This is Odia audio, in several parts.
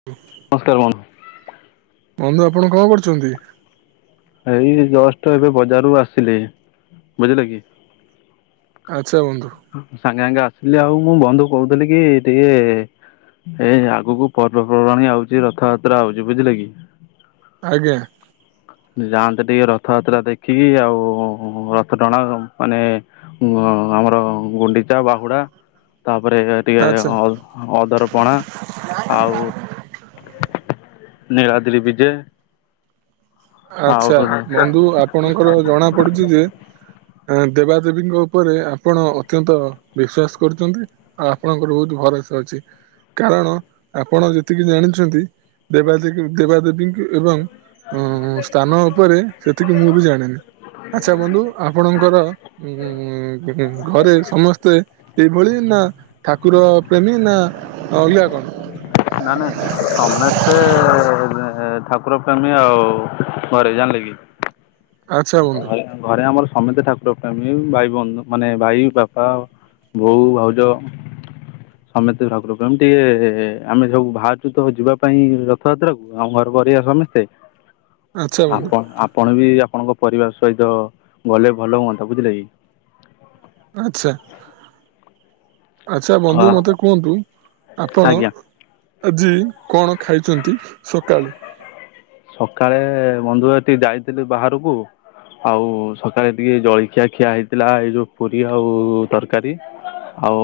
[unintelligible] ନମସ୍କାର ବନ୍ ବନ୍ଧୁ ଆପଣ କଣ କରୁଛନ୍ତି? ଏଇ ଜଷ୍ଟ ଏବେ ବଜାରରୁ ଆସିଲି ବୁଝିଲେ କି। ଆଚ୍ଛା ବନ୍ଧୁ। ସାଙ୍ଗେ ସାଙ୍ଗେ ଆସିଲି ଆଉ ମୁଁ ବନ୍ଧୁ କହୁଥିଲି କି ଟିକେ ଏଇ ଆଗକୁ ପର୍ବପର୍ବାଣି ଆଉଛି ରଥଯାତ୍ରା ହଉଛି ବୁଝିଲେ କି? ଆଜ୍ଞା। ଯାଆନ୍ତୁ ଟିକେ ରଥଯାତ୍ରା ଦେଖିକି ଆଉ ରଥ ଟଣା ମାନେ ଆମର ଗୁଣ୍ଡିଚା ବାହୁଡା ତାପରେ ଟିକେ ଆଚ୍ଛା। ଅ ଅଦରପଣା ଆଉ ନୀଳାଦ୍ରି ବିଜେ। ଆଉ ଆଚଛା ବନ୍ଧୁ ଆପଣଙ୍କର ଜଣା ପଡୁଛି ଯେ ଦେବାଦେବୀଙ୍କ ଉପରେ ଆପଣ ଅତ୍ୟନ୍ତ ବିଶ୍ଵାସ କରୁଛନ୍ତି। ଆଉ ଆପଣଙ୍କର ବହୁତ ଭରସା ଅଛି କାରଣ ଆପଣ ଯେତିକି ଜାଣିଛନ୍ତି ଦେବାଦେବୀ ଦେବା ଦେବୀଙ୍କୁ ଏବଂ ମୁଁ ସ୍ଥାନ ଉପରେ ସେତିକି ମୁଁ ବି ଜାଣିନି ଆଚ୍ଛା ବନ୍ଧୁ ଆପଣଙ୍କର ଉ ଘରେ ସମସ୍ତେ ଏଇଭଳି ନା ଠାକୁର ପ୍ରେମୀ ନା ଅଲଗା କଣ। ନା ନାଇଁ ସମେସ୍ତେ ଠାକୁର ପ୍ରେମୀ ଆଉ ଘରେ ଜାଣିଲେ କି? ଆଚ୍ଛା ବନ୍ଧୁ। ଘରେ ଘରେ ଆମର ସମେତେ ଠାକୁର ପ୍ରେମୀ ଭାଇ ବନ୍ଧୁ ମାନେ ଭାଇ ବାପା। ବୋଉ ଭାଉଜ। [inaudible] ସମସ୍ତେ ଠାକୁର ପ୍ରେମୀ ଟିକେ ଆମେ ସବୁ ବାହାରୁଛୁ ତ ଯିବା ପାଇଁ ରଥଯାତ୍ରାକୁ ଆମ ଘର ପରିବାର ସମସ୍ତେ। [inaudible] ବନ୍ଧୁ ଆପଣ ଆପଣ ବି ଆପଣଙ୍କ ପରିବାର ସହିତ ଗଲେ ଭଲ ହୁଅନ୍ତା ବୁଝିଲେ କି? ଆଚ୍ଛା। ଆଚ୍ଛା ବନ୍ଧୁ ହଁ ମୋତେ କୁହନ୍ତୁ ଆପଣ ଆଜ୍ଞା ଆଜି କଣ ଖାଇଛନ୍ତି ସକାଳେ? ସକାଳେ ବନ୍ଧୁ ଟିକେ ଯାଇଥିଲି ବାହାରକୁ। ଆଉ ସକାଳେ ଟିକେ ଜଳଖିଆ ଖିଆ ହେଇଥିଲା ଏଇ ଯୋଉ ପୁରୀ ଆଉ ତରକାରୀ। ଆଉ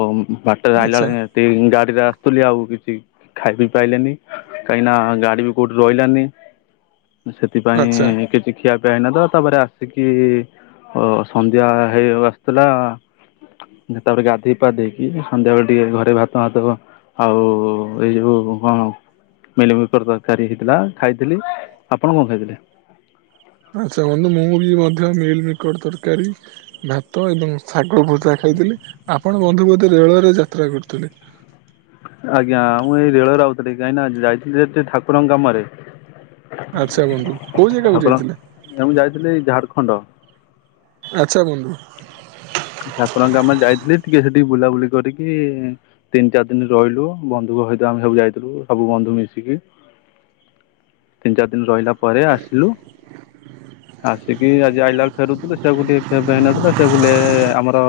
ବାଟରେ ଆଇଲା ଆଚ୍ଛା ବେଳେ ଏ ଗାଡିରେ ଆସୁଥିଲି ଆଉ କିଛି ଖାଇ ପିଇ ପାଇଲେନି କାହିଁକି ନା ଗାଡି ବି କୋଉଠି ରହିଲାନି। ଆଚ୍ଛା ସେଥିପାଇଁ କିଛି ଖିଆପିଆ ହୋଇନଥିଲା ତାପରେ ଆସିକି ସନ୍ଧ୍ୟା ହେଇ ଆସୁଥିଲା। ତାପରେ ଗାଧୋଇ ପାଧେଇକି ସନ୍ଧ୍ୟାବେଳେ ଟିକେ ଘରେ ଭାତ ଭାତ ମାତ କଣ ଆଉ ଏଇ ଯୋଉ କଣ ମିଳିମିକର୍ ତରକାରୀ ହେଇଥିଲା ଖାଇଥିଲି। ଆପଣ କଣ ଖାଇଥିଲେ? ଆଛା ବନ୍ଧୁ ମୁବୀ ମଧ୍ୟ ମିଲମିକର ତରକାରୀ। ଭାତ ଏବଂ ଶାଗ ଭଜା ଖାଇଥିଲି ଆପଣ ବନ୍ଧୁ ବୋଧେ ରେଳରେ ଯାତ୍ରା କରୁଥିଲେ? ଆଜ୍ଞା ମୁଁ ଏଇ ରେଳରେ ରହୁଥିଲି କାହିଁକିନା ଯାଇଥିଲି ଯେ ଠାକୁରଙ୍କ କାମରେ। ଆଚ୍ଛା ବନ୍ଧୁ କୋଉ ଜାଗାକୁ ଯାଇଥିଲେ? ନାଁ ମୁଁ ଯାଇଥିଲି ଝାଡଖଣ୍ଡ। ଆଚ୍ଛା ବନ୍ଧୁ। ଠାକୁରଙ୍କ କାମରେ ଯାଇଥିଲି ଟିକେ ସେଟି ବୁଲାବୁଲି କରିକି ତିନି ଚାରି ଦିନ ରହିଲୁ ବନ୍ଧୁଙ୍କ ସହିତ ଆମେ ସବୁ ଯାଇଥିଲୁ ସବୁ ବନ୍ଧୁ ମିଶିକି। ତିନି ଚାରି ଦିନ ରହିଲା ପରେ ଆସିଲୁ। ଆସିକି ଆଜି ଆଇଲା ଫେରୁଥିଲୁ ସେଇଆକୁ ଟିକେ ଖିଆ ପିଆ ହେଇନଥିଲା ସେବୋଲେ ଆମର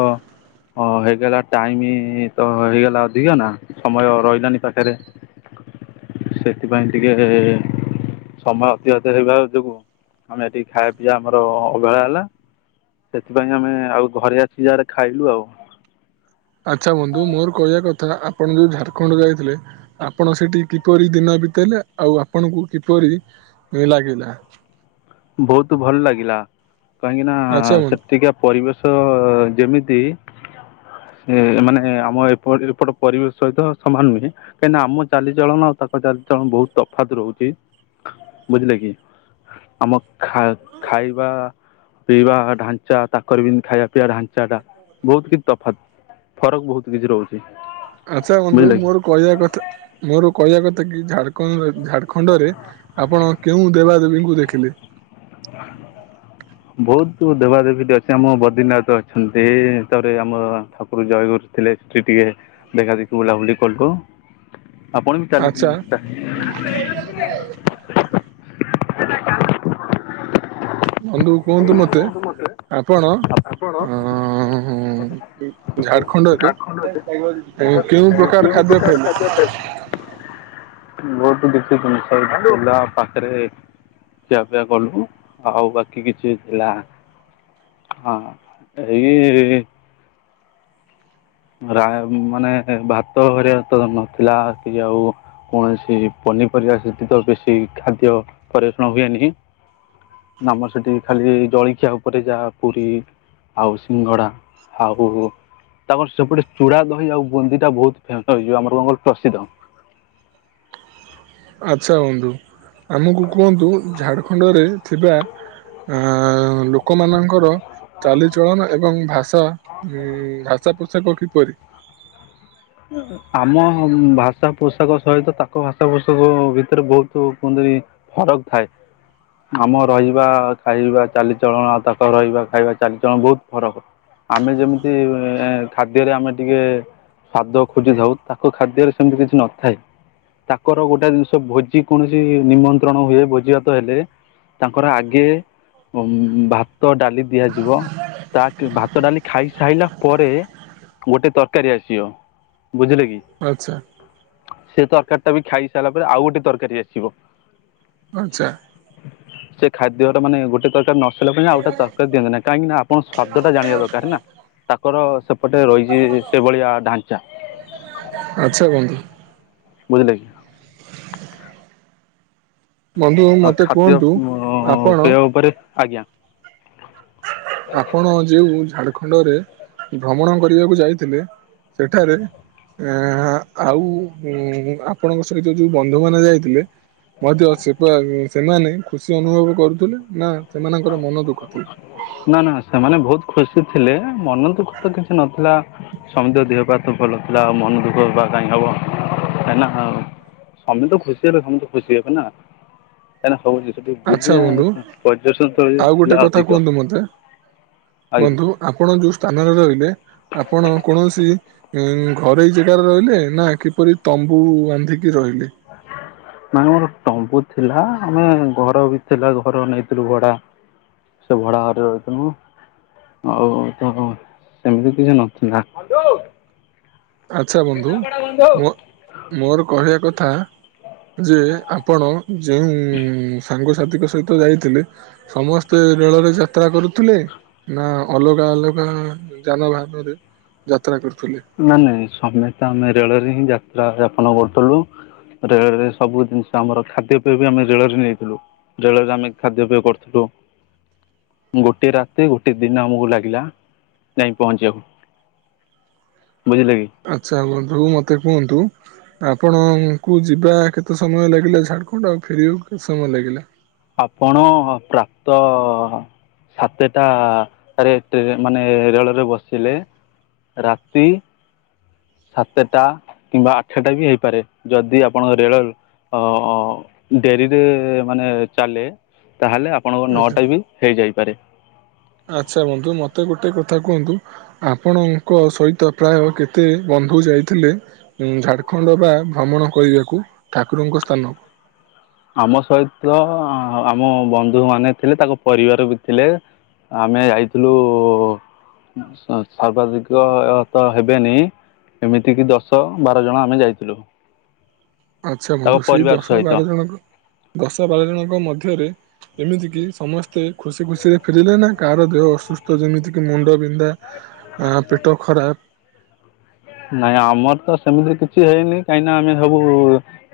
ହ ହେଇଗଲା ଟାଇମ ତ ହେଇଗଲା ଅଧିକ ନା। ସମୟ ରହିଲାନି ପାଖରେ। ସେଥିପାଇଁ ଟିକେ ସମୟ ଅତିବାହିତ ହେଇବା ଯୋଗୁ। ଆମେ ଏଠି ଖାଇବା ପିଇବା ଆମର ଅବହେଳା ହେଲା ସେଥିପାଇଁ ଆମେ ଆଉ ଘରେ ଆ ସେଇ ଜାଗାରେ ଖାଇଲୁ ଆଉ। ଆଚ୍ଛା ବନ୍ଧୁ ମୋର କହିବା କଥା ଆପଣ ଯୋଉ ଝାଡ଼ଖଣ୍ଡ ଯାଇଥିଲେ। ଆପଣ ସେଠି କିପରି ଦିନ ବିତେଇଲେ ଆଉ ଆପଣଙ୍କୁ କିପରି ଲାଗିଲା। ବହୁତ ଭଲ ଲାଗିଲା କାହିଁକି ନା ଆଚ୍ଛା ବନ୍ଧୁ। ସେ ଟିକେ ପରିବେଶ ଯେମିତି। ସେ ମାନେ ଆମ ଏପଟ ଏପଟ ପରିବେଶ ସହିତ ସମାନ ନୁହେଁ। କାହିଁକି ନା ଆମ ଚାଲିଚଳନ ଆଉ ତାଙ୍କ ଚାଲିଚଳନ ବହୁତ ତଫାତ ରହୁଛି ବୁଝିଲେ କି? ଆମକ ଖା ଖାଇବା ପିଇବା ଢାଞ୍ଚା ତାଙ୍କର ବି ଖାଇବା ପିଇବା ଢାଞ୍ଚା ଟା ବହୁତ କିଛି ତଫାତ୍। ଫରକ ବହୁତ କିଛି ରହୁଛି। ଆଚ୍ଛା ବନ୍ଧୁ ବୁଝିଲେ କି ମୋର କହିବା କଥା ମୋର କହିବା କଥା କି ଝାଡ କ ଝାଡଖଣ୍ଡରେ ଆପଣ କେଉଁ ଦେବାଦେବୀଙ୍କୁ ଦେଖିଲେ? [unintelligible] ବହୁତ ଦେବାଦେବୀ [unintelligible] ସେ ଆମ ବଦ୍ରିନାଥ ଅଛନ୍ତି ତାପରେ ଆମ ଠାକୁର ଜୟଗୁୁର୍ ଥିଲେ ସେଇଠି ଟିକେ ଦେଖା ଦେଖି ବୁଲାବୁଲି କଲୁ। ଆପଣ ବି ଆଚ୍ଛା ଚାଲିଚି ତା ବନ୍ଧୁ କୁହନ୍ତୁ ମତେ ଆପଣ ଆପଣ ଅଁ [unintelligible] ଝାଡ଼ଖଣ୍ଡରେ କେଉଁ କେଉଁ ଖାଦ୍ୟ ପ୍ରକାର ଖାଇଲେ? ଖାଦ୍ୟ [inaudible] ବହୁତ ଦେଖିଛି ମୁଁ [unintelligible] ପାଖେରେ ଖିଆପିଆ କଲୁ ଆଉ ବାକି କିଛି ଥିଲା ହଁ ଏଇ ରା ମାନେ ଭାତ ଘରିକା ତ ନଥିଲା କି ଆଉ କୌଣସି ପନିପରିବା ସେଇଠି ତ ବେଶୀ ଖାଦ୍ୟ ପରିବଷଣ ହୁଏନି। ଆମର ସେଇଠି ଖାଲି ଜଳିଖିଆ ଉପରେ ଯାହା ପୁରୀ ଆଉ ସିଙ୍ଗଡ଼ା ଆଉ ତାଙ୍କର ସେପଟେ ଚୂଡ଼ା ଦହି ଆଉ ବୁନ୍ଦିଟା ବହୁତ ଫେ ଏ ଯୋଉ ଆମର କଣ କହିଲୁ ପ୍ରସିଦ୍ଧ। ଆଚ୍ଛା ବନ୍ଧୁ ଆମୁକୁ କୁହନ୍ତୁ ଝାଡ଼ଖଣ୍ଡରେ ଥିବା ଆଁ ଲୋକମାନଙ୍କର ଚାଲିଚଳନ ଏବଂ ଭାଷା ଉଁ ଭାଷା ପୋଷାକ କିପରି? ଉଁ ଆମ ଭାଷା ପୋଷାକ ସହିତ ତାଙ୍କ ଭାଷା ପୋଷାକ ଭିତେରେ ବହୁତ କୁହନ୍ତି ଫରକ୍ ଥାଏ। ଆମ ରହିବା ଖାଇବା ଚାଲିଚଳଣ, ଆଉ ତାଙ୍କ ରହିବା ଖାଇବା ଚାଲିଚଳଣ ବହୁତ ଫରକ। ଆମେ ଯେମିତି ଏଁ ଖାଦ୍ୟରେ ଆମେ ଟିକେ ସ୍ବାଦ ଖୋଜିଥାଉ ତାଙ୍କ ଖାଦ୍ୟରେ ସେମିତି କିଛି ନଥାଏ। ତାଙ୍କର ଗୋଟାଏ ଜିନିଷ ଭୋଜି କୌଣସି ନିମନ୍ତ୍ରଣ ହୁଏ ଭୋଜିଭାତ ହେଲେ ତାଙ୍କର ଆଗେ ଉଁ ଭାତ ଡାଲି ଦିଆଯିବ ତା କି ଭାତ ଡାଲି ଖାଇସାଇଲା ପରେ ଗୋଟେ ତରକାରୀ ଆସ୍ ସିବ। ବୁଝିଲେ କି? ଆଚ୍ଛା। ସେ ତରକାରୀ ଟା ବି ଖାଇସାରିଲା ପରେ ଆଉ ଗୋଟେ ତରକାରୀ ଆସିବ। ଆଚ୍ଛା। ସେ ଖାଦ୍ୟର ମାନେ ଗୋଟେ ତରକାରୀ ନ ସରିବା [unintelligible] ଆଉଗୋଟା ତରକାରୀ ଦିଅନ୍ତି ନାହିଁ। କାହିଁକି ନା ଆପଣ ସ୍ଵାଦଟା ଜାଣିବା ଦରକାର ନା। ତାଙ୍କର ସେପଟେ ରହିଛି ସେଇଭଳିଆ ଢାଞ୍ଚା। ଆଚ୍ଛା କୁହନ୍ତୁ। ବୁଝିଲେ କି। ବନ୍ଧୁ ଆଉ ମୋତେ ଖାଦ୍ୟ କୁହନ୍ତୁ ଉଁ ଆପଣ ପେୟ ଉପରେ ଆଜ୍ଞା। ଆପଣ ଯେଉଁ ଝାଡଖଣ୍ଡରେ ଭ୍ରମଣ କରିବାକୁ ଯାଇଥିଲେ ସେଠାରେ ଆଁ ଉଁ ଆଉ ଆପଣଙ୍କ ସହିତ ଯୋଉ ବନ୍ଧୁ ମାନେ ଯାଇଥିଲେ ମଧ୍ୟ ସେପା ଉଁ ସେମାନେ ଖୁସି ଅନୁଭବ କରୁଥିଲେ ନା ସେମାନଙ୍କର ମନ ଦୁଃଖ ଥିଲା। ନା ନା ସେମାନେ ବହୁତ ଖୁସି ଥିଲେ। ମନ ଦୁଃଖ ତ କିଛି ନଥିଲା। ସମିତିଙ୍କ ଦେହ ପାହ ତ ଭଲ ଥିଲା। ଆଉ ମନ ଦୁଃଖ ବା କାହିଁ ହବ। କାହିଁକିନା ଆଉ ସମେତେ ଖୁସି ହେଲେ ସମସ୍ତେ ଖୁସି ହେବେ ନା। କାହିଁକି ନା [unintelligible] ସେଇଠି ଆଚ୍ଛା ବୁଲିଆ ବନ୍ଧୁ ଆଁ ଆଉ ଗୋଟେ କଥା କୁହନ୍ତୁ ମତେ ଆଜ୍ଞା। ବନ୍ଧୁ। ଆପଣ ଯୋଉ ସ୍ଥାନରେ ରହିଲେ, ଆପଣ କୌଣସି ଉଁ ଘରୋଇ ଜେଗାରେ ରହିଲେ ନା କିପରି ତମ୍ବୁ ବାନ୍ଧିକି ରହିଲେ? ନାଇ ଆମର ତମ୍ବୁ ଥିଲା। ଆମେ ଘର ବି ଥିଲା। ଘର ନେଇଥିଲୁ ଭଡା। ସେ ଭଡାଘରେ ରହିଥିନୁ। ଆଉ ତ ସେମିତି କିଛି ନଥିଲା। ଆଚ୍ଛା ବନ୍ଧୁ ମୋ-ମୋର କହିବା କଥା ଯେ ଆପଣ ଯେଉଁ ଉଁ ସାଙ୍ଗସାଥିଙ୍କ ସହିତ ଯାଇଥିଲେ ସମସ୍ତେ ରେଳରେ ଯାତ୍ରା କରୁଥିଲେ? ନା, ଅଲଗା ଅଲଗା ଯାନବାହନରେ ଯାତ୍ରା କରୁଥିଲେ? ନା ନାଇଁ, ସମତେ ଆମେ ରେଳରେ ହିଁ ଯାତ୍ରା ଯାପନ କରୁଥୁଲୁ ରେଳରେ ସବୁ ଜିନିଷ ଆମର, ଖାଦ୍ୟପେୟ ବି ଆମେ ରେଳରେ ନେଇଥିଲୁ। ରେଳରେ ଆମେ ଖାଦ୍ୟପେୟ କରୁଥୁଲୁ ଗୋଟିଏ ରାତି, ଗୋଟିଏ ଦିନ ଆମକୁ ଲାଗିଲା, ଯାଇଁ ପହଞ୍ଚିବାକୁ। ବୁଝିଲେ କି? ଆଚ୍ଛା ବନ୍ଧୁ, ମତେ କୁହନ୍ତୁ ଆପଣଙ୍କୁ ଯିବା କେତେ ସମୟ ଲାଗିଲା ଝାଡ଼ଖଣ୍ଡ ଆଉ ଫେରିବାକୁ କେତେ ସମୟ ଲାଗିଲା? ଆପଣ ପ୍ରାପ୍ତ ସାତେଟାରେ ଟ୍ରେ ମାନେ ରେଳରେ ବସିଲେ, ରାତି ସାତେଟା କିମ୍ବା ଆଠଟା ବି ହେଇପାରେ। ଯଦି ଆପଣଙ୍କ ରେଳ ଅ ଡେରିରେ ମାନେ ଚାଲେ, ତାହେଲେ ଆପ ଆପଣଙ୍କ ଆଚ୍ଛା। ନଅଟା ବି ହେଇଯାଇପାରେ। ଆଚ୍ଛା ବନ୍ଧୁ, ମତେ ଗୋଟେ କଥା କୁହନ୍ତୁ ଆପଣଙ୍କ ସହିତ ପ୍ରାୟ କେତେ ବନ୍ଧୁ ଯାଇଥିଲେ ଉମ୍ ଝାଡଖଣ୍ଡ ବା ଭ୍ରମଣ କରିବାକୁ ଠାକୁରଙ୍କ ସ୍ଥାନକୁ? ଆମ ସହିତ ଆମ ବନ୍ଧୁ ମାନେ ଥିଲେ, ତାଙ୍କ ପରିବାର ବି ଥିଲେ ଆମେ ଯାଇଥିଲୁ ସ-ସର୍ବାଧିକ ତ ହେବେନି ଏମିତିକିି ଦଶ ବାର ଜଣ ଆମେ ଯାଇଥିଲୁ। ଆଚ୍ଛା ବନ୍ଧୁ। ତାଙ୍କ ସେଇ ପରିବାର ଦଶ ସହିତ ବାର ଜଣଙ୍କ, ଦଶ ବାର ଜଣଙ୍କ ମଧ୍ୟରେ ଏମିତିକିି ସମସ୍ତେ ଖୁସି ଖୁସିରେ ଫେରିଲେ ନା, କାହାର ଦେହ ଅସୁସ୍ଥ ଯେମିତି କିି ମୁଣ୍ଡ ବି ବିନ୍ଧା, ଆ ପେଟ ଖରାପ ନାଇଁ ଆମର ତ ସେମିତି କିଛି ହେଇନି, କାହିଁନା ଆମେ ସବୁ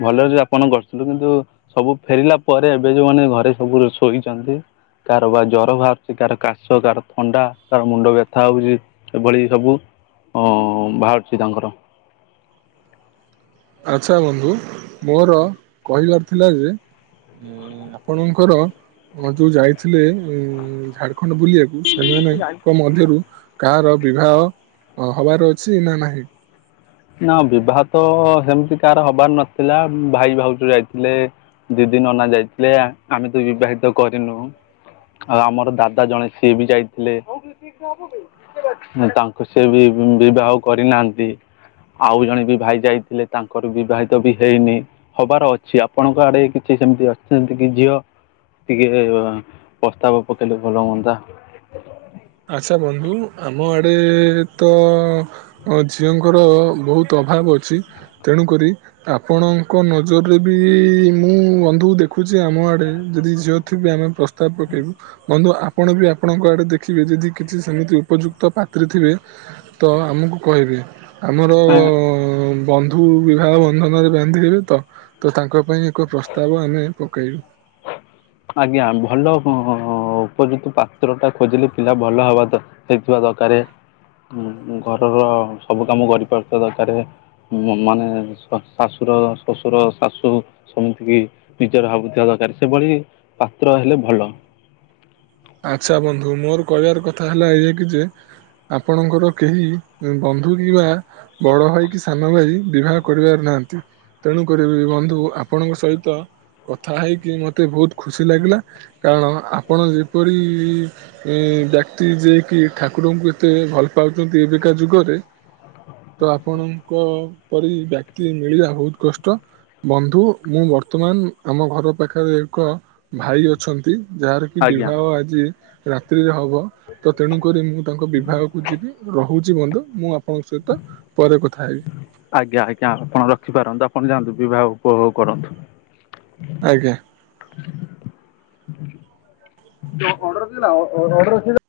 ଭଲରେ ଯାପନ କରିଥିଲୁ କିନ୍ତୁ ସବୁ ଫେରିଲା ପରେ ଏବେ ଯୋଉମାନେ ଘରେ ସବୁ ଶୋଇଛନ୍ତି କାହାର ବା ଜର ବାହାରୁଛି, କାହାର କାଶ, କାହାର ଥଣ୍ଡା, କାହାର ମୁଣ୍ଡ ବ୍ୟଥା ହଉଛି ଏଭଳି ସବୁ ଅ ବାହାରୁଛି ତାଙ୍କର। ଆଚ୍ଛା ବନ୍ଧୁ, ମୋର କହିବାର ଥିଲା ଯେ ଉମ୍ ଆପଣଙ୍କର ଯୋଉ ଯାଇଥିଲେ, ଉମ୍ ଝାଡଖଣ୍ଡ ବୁଲିଆକୁ ସେମାନେଙ୍କ ମଧ୍ୟରୁ କାହାର ବିବାହ ହବାର ଅଛି ନା ନାହିଁ? ନା, ବିବାହ ତ ସେମତି କାହାର ହବାର ନଥିଲା, ଭାଇ ଭାଉଜ ଯାଇଥିଲେ ଦିଦି, ନନା ଯାଇଥିଲେ, ଆମେ ତ ବିବାହିତ କରିନୁ ଆଉ ଆମର ଦାଦା ଜଣେ, ସିଏ ବି ଯାଇଥିଲେ ଆ ତାଙ୍କୁ ସେ ବି ବିବାହ କରିନାହାଁନ୍ତି ଆଉ ଜଣେ ବି ଭାଇ ଯାଇଥିଲେ, ତାଙ୍କର ବିବାହିତ ବି ହେଇନି ହବାର ଅଛି। ଆପଣଙ୍କ ଆଡେ କିଛି ସେମତି ଅଛନ୍ତି କି ଝିଅ? ଟିକେ ପ୍ରସ୍ତାବ ପକେଇଲେ ଭଲ ହୁଅନ୍ତା। ଆଚ୍ଛା ବନ୍ଧୁ, ଆମ ଆଡ଼େ ତ ଅ ଝିଅଙ୍କର ବହୁତ ଅଭାବ ଅଛି, ତେଣୁକରି ଆପଣଙ୍କ ନଜରରେ ବି ମୁଁ ବନ୍ଧୁ ଦେଖୁଛି ଆମ ଆଡେ ଯଦି ଝିଅ ଥିବେ, ଆମେ ପ୍ରସ୍ତ ସ୍ତାବ ପକେଇବୁ। ବନ୍ଧୁ ଆପଣ ବି ଆପଣଙ୍କ ଆଡେ ଦେଖ ଦେଖିବେ, ଯଦି କିଛି ସେମିତି ଉପଯୁକ୍ତ ପାତ୍ରୀ ଥିବେ, ତ ଆମକୁ କହିବେ। ଆମର ଅ ବନ୍ଧୁ ନ୍ଧୁ ବିବାହ ବନ୍ଧନରେ ବାନ୍ଧିହେବେ ତ, ତ ତାଙ୍କ ପାଇଁ ଏକ ପ୍ରସ୍ତାବ ଆମେ ପକାଇବୁ। ଆଜ୍ଞା। ଭଲ ହ-ହ-ହ-ହ ଉପଯୁକ୍ତ ପାତ୍ରଟା ଖୋଜିଲେ ପିଲା ଭଲ ହବା ଦର ହେଇଥିବା ଦରକାରେ, ଉମ୍ ଘରର ସବୁ କାମ କରିପାରୁଥିବା ଦରକାରେ ମ-ମାନେ ଶ-ଶାଶୂ ଶ୍ୱଶୁର, ଶାଶୂ ସମତିକି ନିଜର ଭାବୁଥିବା ଦରକାର, ସେଭଳି ପାତ୍ର ହେଲେ ଭଲ। ଆଚ୍ଛା ବନ୍ଧୁ। ମୋର କହିବାର କଥା ହେଲା ଏୟା କି ଯେ ଆପଣଙ୍କର କେହି ବନ୍ଧୁ କିମ୍ବା ବଡଭାଇ କି ସାନଭାଇ ବିବାହ କରିବାରେ ନାହାନ୍ତି। ତେଣୁକରି ବନ୍ଧୁ ଆପଣଙ୍କ ସହିତ କଥା ହେଇକି ମତେ ବହୁତ ଖୁସି ଲାଗିଲା କାରଣ ଆପଣ ଯେପରି ଏ ବ୍ୟକ୍ତି ଯିଏ କିି ଠାକୁରଙ୍କୁ ଏତେ ଭଲ ପାଉଛନ୍ତି ଏବେକା ଯୁଗରେ। ତ ଆପଣଙ୍କ ପରି ବ୍ୟକ୍ତି ମିଳିଲା ବହୁତ କଷ୍ଟ। ବନ୍ଧୁ ମୁଁ ବର୍ତ୍ତମାନ ଆମ ଘର ପାଖରେ ଏକ ଭାଇ ଅଛନ୍ତି ଯାହାର କି ଆଜ୍ଞା ବିବାହ ଆଜି ରାତ୍ରିରେ ହବ। ତ ତେଣୁକରି ମୁଁ ତାଙ୍କ ବିବାହକୁ ଯିବି ରହୁଛି ବନ୍ଧୁ ମୁଁ ଆପଣଙ୍କ ସହିତ ପରେ କଥାହେବି। ଆଜ୍ଞା ଆଜ୍ଞା ଆପଣ ରଖିପାରନ୍ତୁ ଆପଣ ଯାଆନ୍ତୁ ବିବାହ ଉପଭୋଗ କରନ୍ତୁ। ଆଜ୍ଞା। ଅଡର ଥିଲା ଅଡର ଥିଲା।